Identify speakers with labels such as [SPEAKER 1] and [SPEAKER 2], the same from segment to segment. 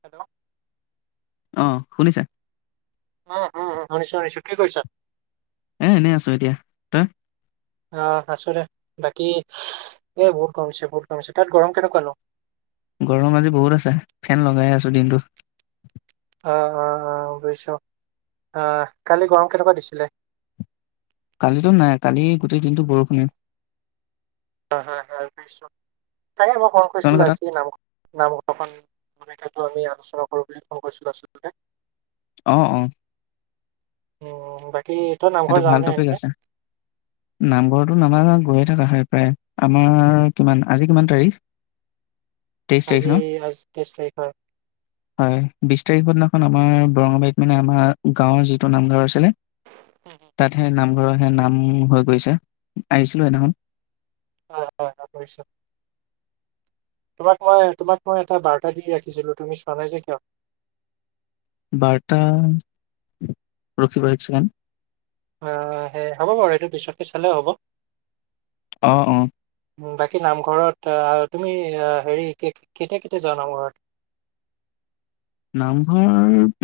[SPEAKER 1] Hello.
[SPEAKER 2] অ', শুনিছা?
[SPEAKER 1] উম, উম, শুনিছোঁ, শুনিছোঁ, কি কৰিছা?
[SPEAKER 2] এ এনেই আছোঁ এতিয়া, তই?
[SPEAKER 1] অ', আছোঁ দে, বাকী এ বহুত গৰম দিছে বহুত গৰম দিছে, তাত গৰম কেনেকুৱা নো?
[SPEAKER 2] গৰম আজি বহুত আছে, ফেন লগাই আছোঁ দিনটো।
[SPEAKER 1] অ', অ', অ', বুজিছোঁ অহ, কালি গৰম কেইটাৰ পৰা দিছিলে?
[SPEAKER 2] কালিটো নাই কালি গোটেই দিনটো বৰষুণে।
[SPEAKER 1] হা, হা, হা, পাইছোঁ। তাকে মই ফোন
[SPEAKER 2] তোমালোকৰ
[SPEAKER 1] কৰিছিলোঁ
[SPEAKER 2] তাত
[SPEAKER 1] আজি নাম নামঘৰখন ভূমিকটো আমি আলোচনা কৰোঁ বুলি ফোন কৰিছিলোঁ আচলতে।
[SPEAKER 2] অ', অ'।
[SPEAKER 1] উম, বাক
[SPEAKER 2] এইটো ভাল টপিক আছে, নামঘৰটো নামা গৈয়ে থকা হয় প্ৰায়, আমাৰ কিমান, আজি কিমান তাৰিখ? তেইশ তাৰিখ ন
[SPEAKER 1] আজি আজ তেইছ তাৰিখৰ।
[SPEAKER 2] হয় বিশ তাৰিখৰ দিনাখন আমাৰ বৰঙাবাৰীত মানে, আমাৰ গাঁৱৰ যিটো নামঘৰ আছিলে। তাত হে নাম- ঘৰ হে নাম হৈ গৈছে। আহিছিলো এদিখন।
[SPEAKER 1] হয় হয় হয় বুজিছো তোমাক মই, তোমাক মই এটা বাৰ্তা দি ৰাখিছিলো তুমি চোৱা নাই যে কিয়?
[SPEAKER 2] বাৰটা ৰখিব এক ছেকেণ্ড।
[SPEAKER 1] আহ সেই হ'ব বাৰু এইটো পিছতকে চালেও হ'ব।
[SPEAKER 2] অ' অ'।
[SPEAKER 1] বাকী নামঘৰত তুমি হেৰি কেতিয়া, কেতিয়া যোৱা নামঘৰত?
[SPEAKER 2] নামঘৰ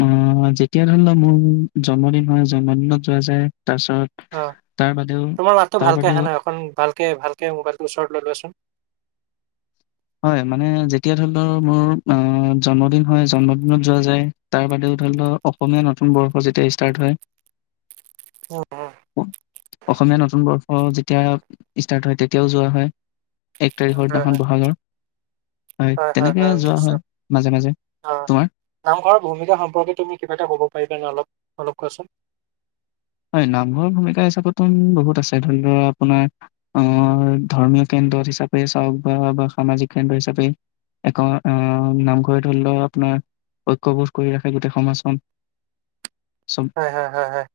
[SPEAKER 2] আহ' যেতিয়া ধৰি লও মোৰ জন্মদিন হয়, জন্মদিনত যোৱা যায়। তাৰপিছত
[SPEAKER 1] অ',
[SPEAKER 2] তাৰ বাদেও
[SPEAKER 1] তোমাৰ মাতো
[SPEAKER 2] তাৰ
[SPEAKER 1] ভালকে
[SPEAKER 2] বাদেও
[SPEAKER 1] আহে নহ অখন ভালকে, ভালকে মোবাইলটোৰ ওচৰত লৈ লোৱাচোন।
[SPEAKER 2] হয় মানে যেতিয়া ধৰি লওক মোৰ জন্মদিন হয়। জন্মদিনত যোৱা যায়। তাৰ বাদেও ধৰি লওক, অসমীয়া নতুন বৰ্ষ যেতিয়া ষ্টাৰ্ট হয়।
[SPEAKER 1] উম উম
[SPEAKER 2] অসমীয়া নতুন বৰ্ষ যেতিয়া ষ্টাৰ্ট হয় তেতিয়াও যোৱা হয়। এক
[SPEAKER 1] হয়
[SPEAKER 2] তাৰিখৰ
[SPEAKER 1] হয়
[SPEAKER 2] দিনাখন, বহাগৰ।
[SPEAKER 1] হয়, হয়,
[SPEAKER 2] তেনেকে
[SPEAKER 1] হয়
[SPEAKER 2] যোৱা
[SPEAKER 1] নিশ্চয়
[SPEAKER 2] মাজে মাজে।
[SPEAKER 1] অ'
[SPEAKER 2] তোমাৰ
[SPEAKER 1] নামঘৰৰ ভূমিকা সম্পৰ্কে তুমি কিবা এটা কব পাৰিবানে অলপ? অলপ কোৱাচোন।
[SPEAKER 2] হয় নামঘৰ ভূমিকা হিচাপতো বহুত আছে। ধৰি লওৱা আপোনাৰ আহ ধৰ্মীয় কেন্দ্ৰ হিচাপে চাওক বা বা সামাজিক কেন্দ্ৰ হিচাপে এক। আহ' নামঘৰে ধৰি লও আপোনাৰ ঐক্যবোধ কৰি ৰাখে গোটেই সমাজখন। চব
[SPEAKER 1] হয়' হ' হ' হ'।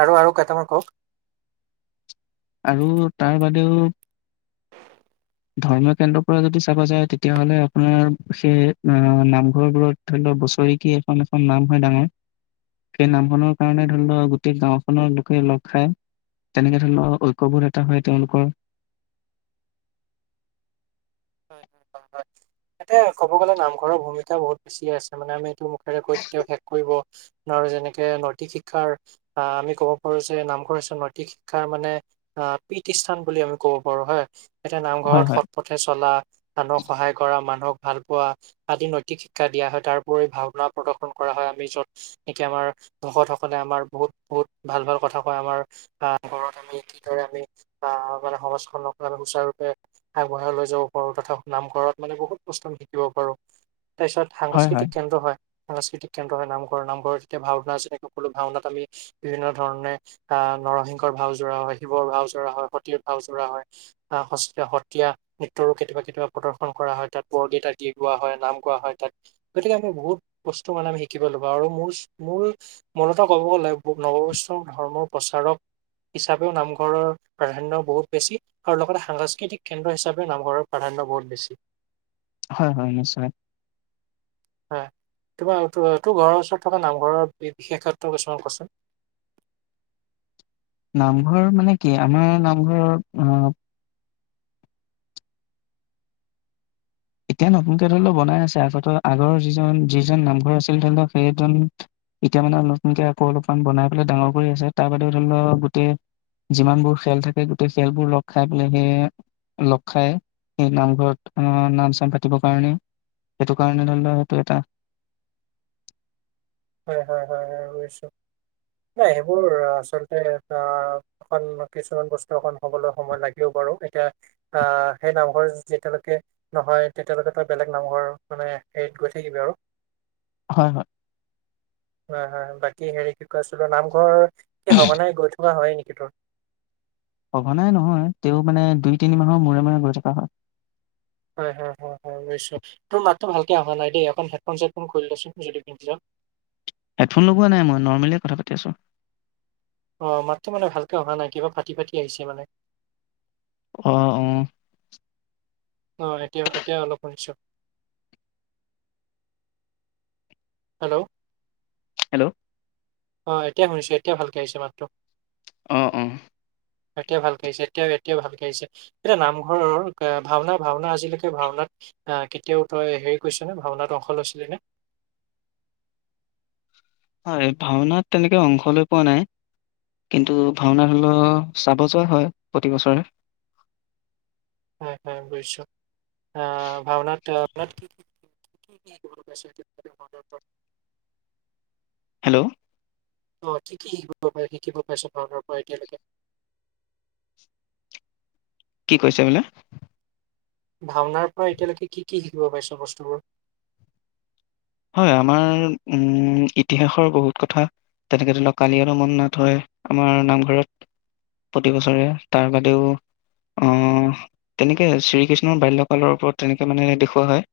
[SPEAKER 1] আৰু আৰু কেইটামান কওক।
[SPEAKER 2] আৰু তাৰ বাদেও ধৰ্মীয় কেন্দ্ৰৰ পৰা যদি চাবা যায়, তেতিয়াাহলে আপোনাৰ সেই নামঘৰবোৰত ধৰি লও বছৰিক এখন এখন নাম হয়। ডাঙৰ সেই নামখনৰ কাৰণে ধৰি লও গোটেই গাওখনৰ লোকে লগ খাই তেনেকে ধৰি লওক- ঐক্যবোৰ এটা হয় তেওঁলোকৰ।
[SPEAKER 1] হয়, এয়া কব গলে নামঘৰৰ ভূমিকা বহুত বেছি আছে। মানে আমি এইটো মুখেৰে গৈ কেতিয়াও শেষ কৰিব যেনেকে নৈতিক শিক্ষাৰ আহ' আমি কব পাৰো যে নামঘৰ নৈতিক শিক্ষাৰ মানে আহ পীঠ সান বুলি আমি কব পাৰো হয়। এতিয়া
[SPEAKER 2] হয়
[SPEAKER 1] নামঘৰত
[SPEAKER 2] হয়
[SPEAKER 1] সৎ পথে চলা- আনক সহায় কৰা। মানুহক ভাল পোৱা আদি নৈতিক শিক্ষা দিয়া হয় তাৰ উপৰি ভাওনা প্ৰদৰ্শন কৰা হয় আমি য'ত নেকি আমাৰ ভকতসকলে আমাৰ বহুত বহুত ভাল ভাল কথা কয় আমাৰ আহ ঘৰত আমি কিদৰে আমি আহ মানে সমাজখনক আমি সুচাৰুৰূপে আগবঢ়াই লৈ যাওঁ। কৰো তথাুনাম কৰাৰত মানে বহুত বস্তু আমি শিকিব পাৰো। তাৰপিছত সাংস্কৃতিক কেন্দ্ৰ হয়। সাংস্কৃতিক কেন্দ্ৰ হয়। নামঘৰ, নামঘৰত তেতিয়া ভাওনা যেনেক, সকলো ভাওনাত আমি বিভিন্ন ধৰণে আহ' নৰসিংহৰ ভাও জোৰা হয়, শিৱৰ ভাও জোৰা হয়, সতীৰ ভাও জোৰা হয়, আহ' সতীয়া- টো কেতিয়াবা, কেতিয়াবা প্ৰদৰ্শন কৰা হয়। তাত বৰগেইটাা দি গোৱা হয় নাম গোৱা হয় তাত। গতিকে আমি বহুত বস্তু মানে, আমি শিকিব লা আৰু ম মূল মূলতঃ ক'ব গ'লে নৱ বৈষ্ণৱ ধৰ্মৰ প্ৰচাৰক হিচাপেও নামঘৰৰ প্ৰাধানয় বহুত বেছি আৰু লগতে সাংস্কৃতিক কেন্দ্ৰ হিচাপে নামঘৰৰ প্ৰাধান্য বহুত বছি।
[SPEAKER 2] হয় হয় নিশ্চয়।
[SPEAKER 1] হয়, তোমাৰ তোৰ ঘৰৰ ওচৰত থকা নামঘৰৰ বিশেষত কিছুমান কচোন।
[SPEAKER 2] নামঘৰ মানে কি? আমাৰ নামঘৰ আহ এতিয়া নতুনকে ধৰি লও বনাই আছে আগত আগৰৰ যিজন যিজন নামঘৰ আছিল। ধৰি লওক সেইজন এতিয়া মানে নতুনকে আকৌ অলপমান বনাই পেলাই ডাঙৰ কৰি আছে। তাৰ বাদে ধৰি লও গোটেই যিমানবোৰ খেল থাকে গোটেই খেলবোৰ লগ খাই পেলাই সেই লগ খাই সেই নামঘৰত, আহ'নাম পাতিব কাৰণে সেইটো কাৰণে। ল লোৱা সেইটো এটা
[SPEAKER 1] হয়, হয়, হয়, হয়ছো নাই সেইবোৰ আচলতে আহ অন কিছুমান বস্তু অক হবলৈ সময় লাগিবও বাৰু। এতিয়া আহ' সেই নামঘৰ যেতিয়ালৈকে নহয় তেতিয়ালৈকে তই বেলেগ নামঘৰ মানে হেৰিত গৈ থাকিবি আৰু
[SPEAKER 2] হয়, হয়।
[SPEAKER 1] হয়, হয় বাকী হেৰি কি কৈ আছিলো, নামঘৰ [unintelligible] সঘনাই গৈ [unintelligible] হয় নেকি তোৰ?
[SPEAKER 2] সঘনাই নহয়, তেওঁ মানে দুই তিনি মাহৰ মূৰে মূৰে গৈ থকা হয়।
[SPEAKER 1] হয়, হয়, হয়, হয় বুজিছোঁ। তোৰ মাতটো ভালকে অহা নাই দেই, অকন হেডফোন চেডফোন খুলি ল'চোন যদি পিন্ধিছ।
[SPEAKER 2] হেডফোন লগোৱা নাই মই, নৰ্মেলিয়ে কথা পাতি আছোঁ।
[SPEAKER 1] অ', মাতটো মানে ভালকে অহা নাই, কিবা ফাটি ফাটি আহিছে মানে।
[SPEAKER 2] অ', অ'।
[SPEAKER 1] অ', এতিয়া-এতিয়া অলপ শুনিছোঁ। হেল্ল'?
[SPEAKER 2] হেল্ল'।
[SPEAKER 1] অ', এতিয়াই শুনিছো। এতিয়া ভালকে আহিছে মাতটো।
[SPEAKER 2] অ', অ'।
[SPEAKER 1] এতিয়া ভালকে আহিছে, এতিয়াও এতিয়া ভালকে আহিছে। এতিয়া নামঘৰৰ ভাওনা ভাওনা আজিলৈকে ভাওনাত আহ, কেতিয়াও তই হেৰি কৰিছ নে ভাওনাত অংশ লৈছিলি নে?
[SPEAKER 2] হয়, ভাওনাত তেনেকৈ অংশ লৈ পোৱা নাই, কিন্তু ভাওনাত হলেও চাব যোৱা হয় প্ৰতিবছৰে।
[SPEAKER 1] হয় হয়, বুজিছোঁ, আ, ভাওনাত [unintelligible]
[SPEAKER 2] হেল্ল'?
[SPEAKER 1] অ', কি কি শিকিব পাৰে, শিকিব পাইছ ভাওনাৰ পৰা এতিয়ালৈকে?
[SPEAKER 2] কি কৈছ [unintelligible]
[SPEAKER 1] ভাওনাৰ পৰা এতিয়ালৈকে কি কি শিকিব পাইছ বস্তুবোৰ?
[SPEAKER 2] হয়, আমাৰ উম, ইতিহাসৰ বহুত কথা তেনেকে ধৰি লওক কালিয় দমন নাট হয় আমাৰ নামঘৰত, প্ৰতিবছৰে। তাৰ বাদেও অ', তেনেকে শ্ৰীকৃষ্ণৰ বাল্যকালৰ ওপৰত তেনেকে মানে দেখুওৱা হয়।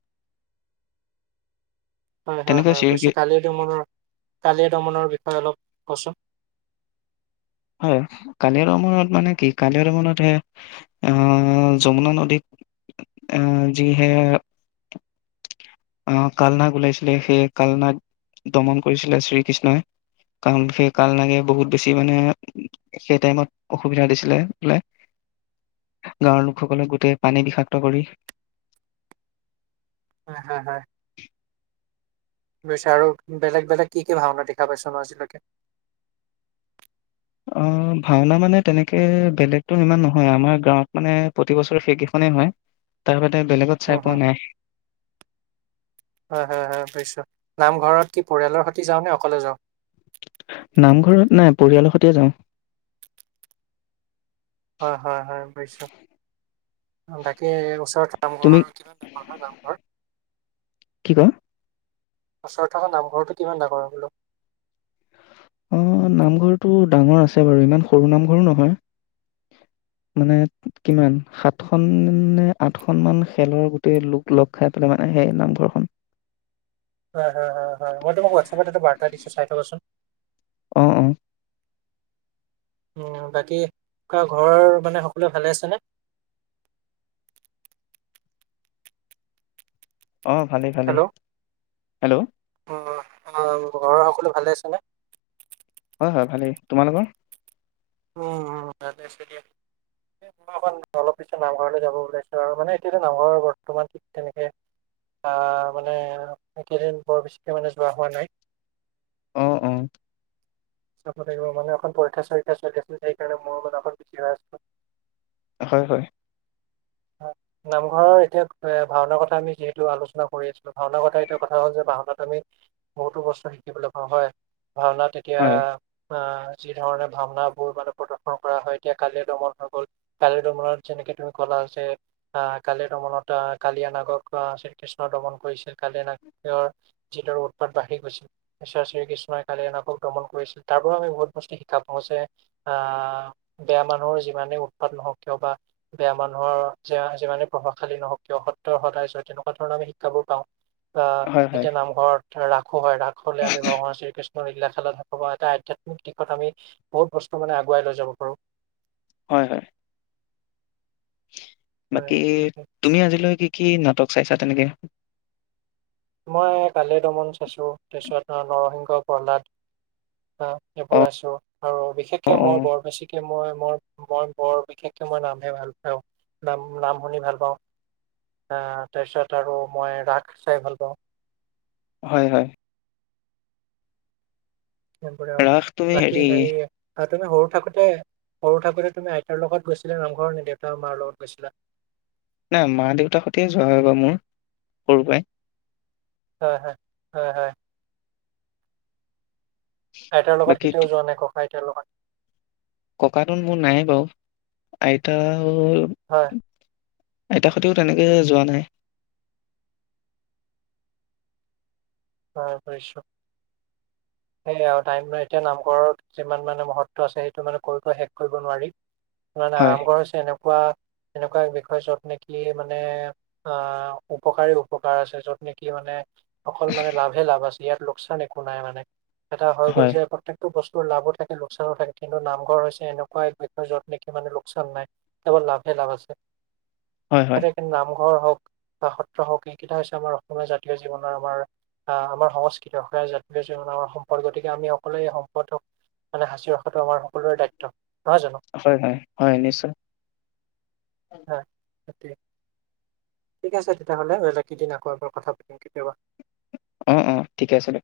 [SPEAKER 1] হয় হয়
[SPEAKER 2] তেনেকে
[SPEAKER 1] হয়,
[SPEAKER 2] শ্ৰী
[SPEAKER 1] বুজিছোঁ। কালিয় দমনৰ, কালিয় দমনৰ বিষয় অলপ কচোন।
[SPEAKER 2] হয়, কালিয় দমনত মানে কি, কালিয় দমনতহে আহ, যমুনা নদীত এ, যিহে আ, কালনাগ ওলাইছিলে সেই কালনাগ দমন কৰিছিলে শ্ৰী কৃষ্ণই। কাৰণ সেই কালনাগে বহুত বেছি মানে সেই টাইমত অসুবিধা দিছিলে বোলে, গাঁৱৰ লোকসকলে গোটেই পানী বিষাক্ত কৰি
[SPEAKER 1] হয় হয় হয়। বুইছো আৰু বেলেগ বেলেগ কি কি ভাওঁনা দেখা পাইছ ন আজিলৈকে?
[SPEAKER 2] অ', ভাওনা মানে তেনেকে বেলেগতো ইমান নহয়, আমাৰ গাঁৱত মানে প্ৰতি বছৰে সেইকেইখনেই হয়। তাৰ বেলেগত
[SPEAKER 1] উম,
[SPEAKER 2] চাই
[SPEAKER 1] উম,
[SPEAKER 2] পোৱা
[SPEAKER 1] হম
[SPEAKER 2] নাই,
[SPEAKER 1] হয় হয়, বুজিছোঁ। নামঘৰত কি পৰিয়ালৰ সৈতে যাওঁনে অকলে যাওঁ?
[SPEAKER 2] নামঘৰত নাই, পৰিয়ালৰ সৈতেই যাওঁ।
[SPEAKER 1] হয় হয় হয়, বুজিছোঁ। বাকী ওচৰত
[SPEAKER 2] তুমি
[SPEAKER 1] নামঘৰ, কিমান ডাঙৰ হয় নামঘৰ?
[SPEAKER 2] কি কোৱা
[SPEAKER 1] ওচৰত থকা নামঘৰটো কিমান ডাঙৰ হয় বোলো?
[SPEAKER 2] অ', নামঘৰটো ডাঙৰ আছে বাৰু ইমান সৰু নামঘৰো নহয়। মানে কিমান, সাতখন নে আঠখনমান খেলৰ গোটেই লোক লগ খাই পেলাই মানে সেই নামঘৰখন।
[SPEAKER 1] হয় হয় হয় হয়, মই তোমাক হোৱাটছএপত এটা বাৰ্তা দিছোঁ, চাই থকাচোন।
[SPEAKER 2] অ', অ'।
[SPEAKER 1] উম, বাকী ঘৰ, মানে সকলোৱে ভালে আছেনে?
[SPEAKER 2] অ', ভালেই ভালেই।
[SPEAKER 1] Hello
[SPEAKER 2] hello.
[SPEAKER 1] অ', অ', ঘৰৰ সকলো ভালে আছেনে?
[SPEAKER 2] হয় হয়, ভালেই, তোমালোকৰ?
[SPEAKER 1] উম, অলপ পিছত নামঘৰলৈ যাব ওলাইছোঁ আৰু মানে এতিয়ালৈ নামঘৰ বৰ্তমান ঠিক তেনেকে অহ, মানে কেইদিন বৰ বেছিকে মানে যোৱা হোৱা নাই।
[SPEAKER 2] অ', অ'।
[SPEAKER 1] চাব লাগিব। মানে এখন পৰীক্ষা চলি। গ সেইকাৰণে ম মখৰ বছি হৈ আছে।
[SPEAKER 2] হয়, হয়।
[SPEAKER 1] নামঘৰৰ এতিয়া ভাওনাৰ কথা আমি যিহেতু আলোচনা কৰি আছিলো। ভাওনা কথা এতিয়া কথা হ'ল যে ভাওনাত আমি বহুতো বস্তু শিকিবলৈ পাওঁ হয়। ভাওনা, তেতিয়া।
[SPEAKER 2] হয়,
[SPEAKER 1] অ যি ধৰণে ভাওনা বোৰ মানে প্ৰদৰ্শন কৰা হয় এতিয়া কালিৰ দমন হৈ গ'ল। কালিৰ দমলত যেনেকে তুমি ক'লা আহ। কালিয় দমনত আহ কালিয়নাগক আহ শ্ৰীকৃষ্ণৰ দমন কৰিছিল। কালিয়া নাগক যিদৰে উৎপাত বাঢ়ি গৈছিল ইশ্বৰ শ্ৰীকৃষ্ণই কলীয়া নাগক দমন কৰিছিল। তাৰ পৰা আমি বহুত বস্তু শিকিব পাওঁ যে। আহ বেয়া মানুহৰ যিমানেই উৎপাত নহওক কিয় বা বেয়া মানুহৰ। যে যিমানে প্ৰভাৱশালী নহওক কিয়। সত্যৰ সদায় জয়। তেনেকুৱা ধৰণৰ আমি শিক্ষাবোৰ পাওঁ। আহ,
[SPEAKER 2] হয় হয়,
[SPEAKER 1] এতিয়া নামঘৰত ৰাস। ও হয়। ৰাস হলে আমি ভগৱান শ্ৰীকৃষ্ণ। ও এইগিলা খেলত এটা আধ্যাত্মিক দিশত আমি বহুত বস্তু মানে আগুৱাই লৈ যাব পাৰো।
[SPEAKER 2] হয়, হয়।
[SPEAKER 1] হয়
[SPEAKER 2] বাকী
[SPEAKER 1] তাকে।
[SPEAKER 2] তুমি আজিলৈ কি, কি নাটক। চাইছা তেনেকে।
[SPEAKER 1] মই কালিয় দমন চাইছো। তাৰপিছত নৰসিংহ প্ৰহ্লাদ। অ এইবোৰ
[SPEAKER 2] অ',
[SPEAKER 1] আছো। আৰু বিশেষকে
[SPEAKER 2] অ', অ'।
[SPEAKER 1] মই বৰ বেছিকে মই। মই মই বৰ বিশেষকৈ মই নামহে ভাল পাওঁ। নাম নাম শুনি ভাল পাওঁ। তাৰপিছত আৰু মই ৰাস চাই ভাল পাওঁ।
[SPEAKER 2] হয়, হয়।
[SPEAKER 1] এনেৰে আৰু
[SPEAKER 2] ৰাস তুমি
[SPEAKER 1] বাকী হেৰি আৰু তেনে সৰু। থাকোতে সৰু থাকোতে তুমি আইতাৰ লগত গৈছিলা নামঘৰ নে দেউতা মাৰ লগত গৈছিলা।
[SPEAKER 2] নাই। মা দেউতাৰ সৈতে যোৱা হয় ব মোৰ। সৰু পৰাই।
[SPEAKER 1] হয়, হয়, হয়, হয়। আইতাৰ লগত
[SPEAKER 2] বাকী
[SPEAKER 1] কেতিয়াও যোৱা নাই ককাই। তেওঁলোকে হয়।
[SPEAKER 2] ককাটোন মোৰ নাই এ বাৰু। আইতা,,,,,,, হল।
[SPEAKER 1] হয়।
[SPEAKER 2] আইতা সৈতেও তেনেকে যোৱা নাই।
[SPEAKER 1] হৈ পাইছো। সেই আৰু তাইম নাই এতিয়া নামঘৰত যিমান মানে মহত্ব আছে সেইটো মানে কৈ, কৈ শেষ কৰিব নোৱাৰি। নাই, নাই
[SPEAKER 2] হয়,
[SPEAKER 1] নামঘৰ হৈছে এনেকোৱা। কোৱা। এনেকুৱা এক বিষয় য'ত নেকি মানে আহ উপকাৰী উপকাৰ আছে য'ত নেকি মানে। অকল মানে। লাভ আছে ইয়াত লোকচান একো নাই মানে। এটা হৈ গ'ল
[SPEAKER 2] হয়,
[SPEAKER 1] যে প্ৰত্যেকটো বস্তু। লাভো থাকে লোকচানো থাকে কিন্তু নামঘৰ হৈছে এনেকুৱা এক বিষয় যত নেকি মানে লোকচান নাই কেৱল লাভহে লাভ আছে।
[SPEAKER 2] হয়, হয়,
[SPEAKER 1] তাতে কি নাম। ঘৰ হওঁক বা সত্ৰ হওঁক এইকেইটা হৈছে আমাৰ অসমীয়া জাতীয় জীৱনৰ আমাৰ। আহ। আমাৰ সংস্কৃতি অসম জাতীয় জীৱনৰ আমাৰ সম্পদ গতিকে আমি সকলোৱে এই সম্পদক মানে সাঁচি ৰখাটো আমাৰ সকলোৰে দায়িত্ব। নহয় জানো?
[SPEAKER 2] হয়, হয়, হয় নিশ্চয়।
[SPEAKER 1] হয় ঠিক আছে, তেতিয়া হ'লে বেলেগ কেইদিন আকৌ এবাৰ কথা পাতিম কেতিয়াবা।
[SPEAKER 2] উম, উম, ঠিকে আছে দে।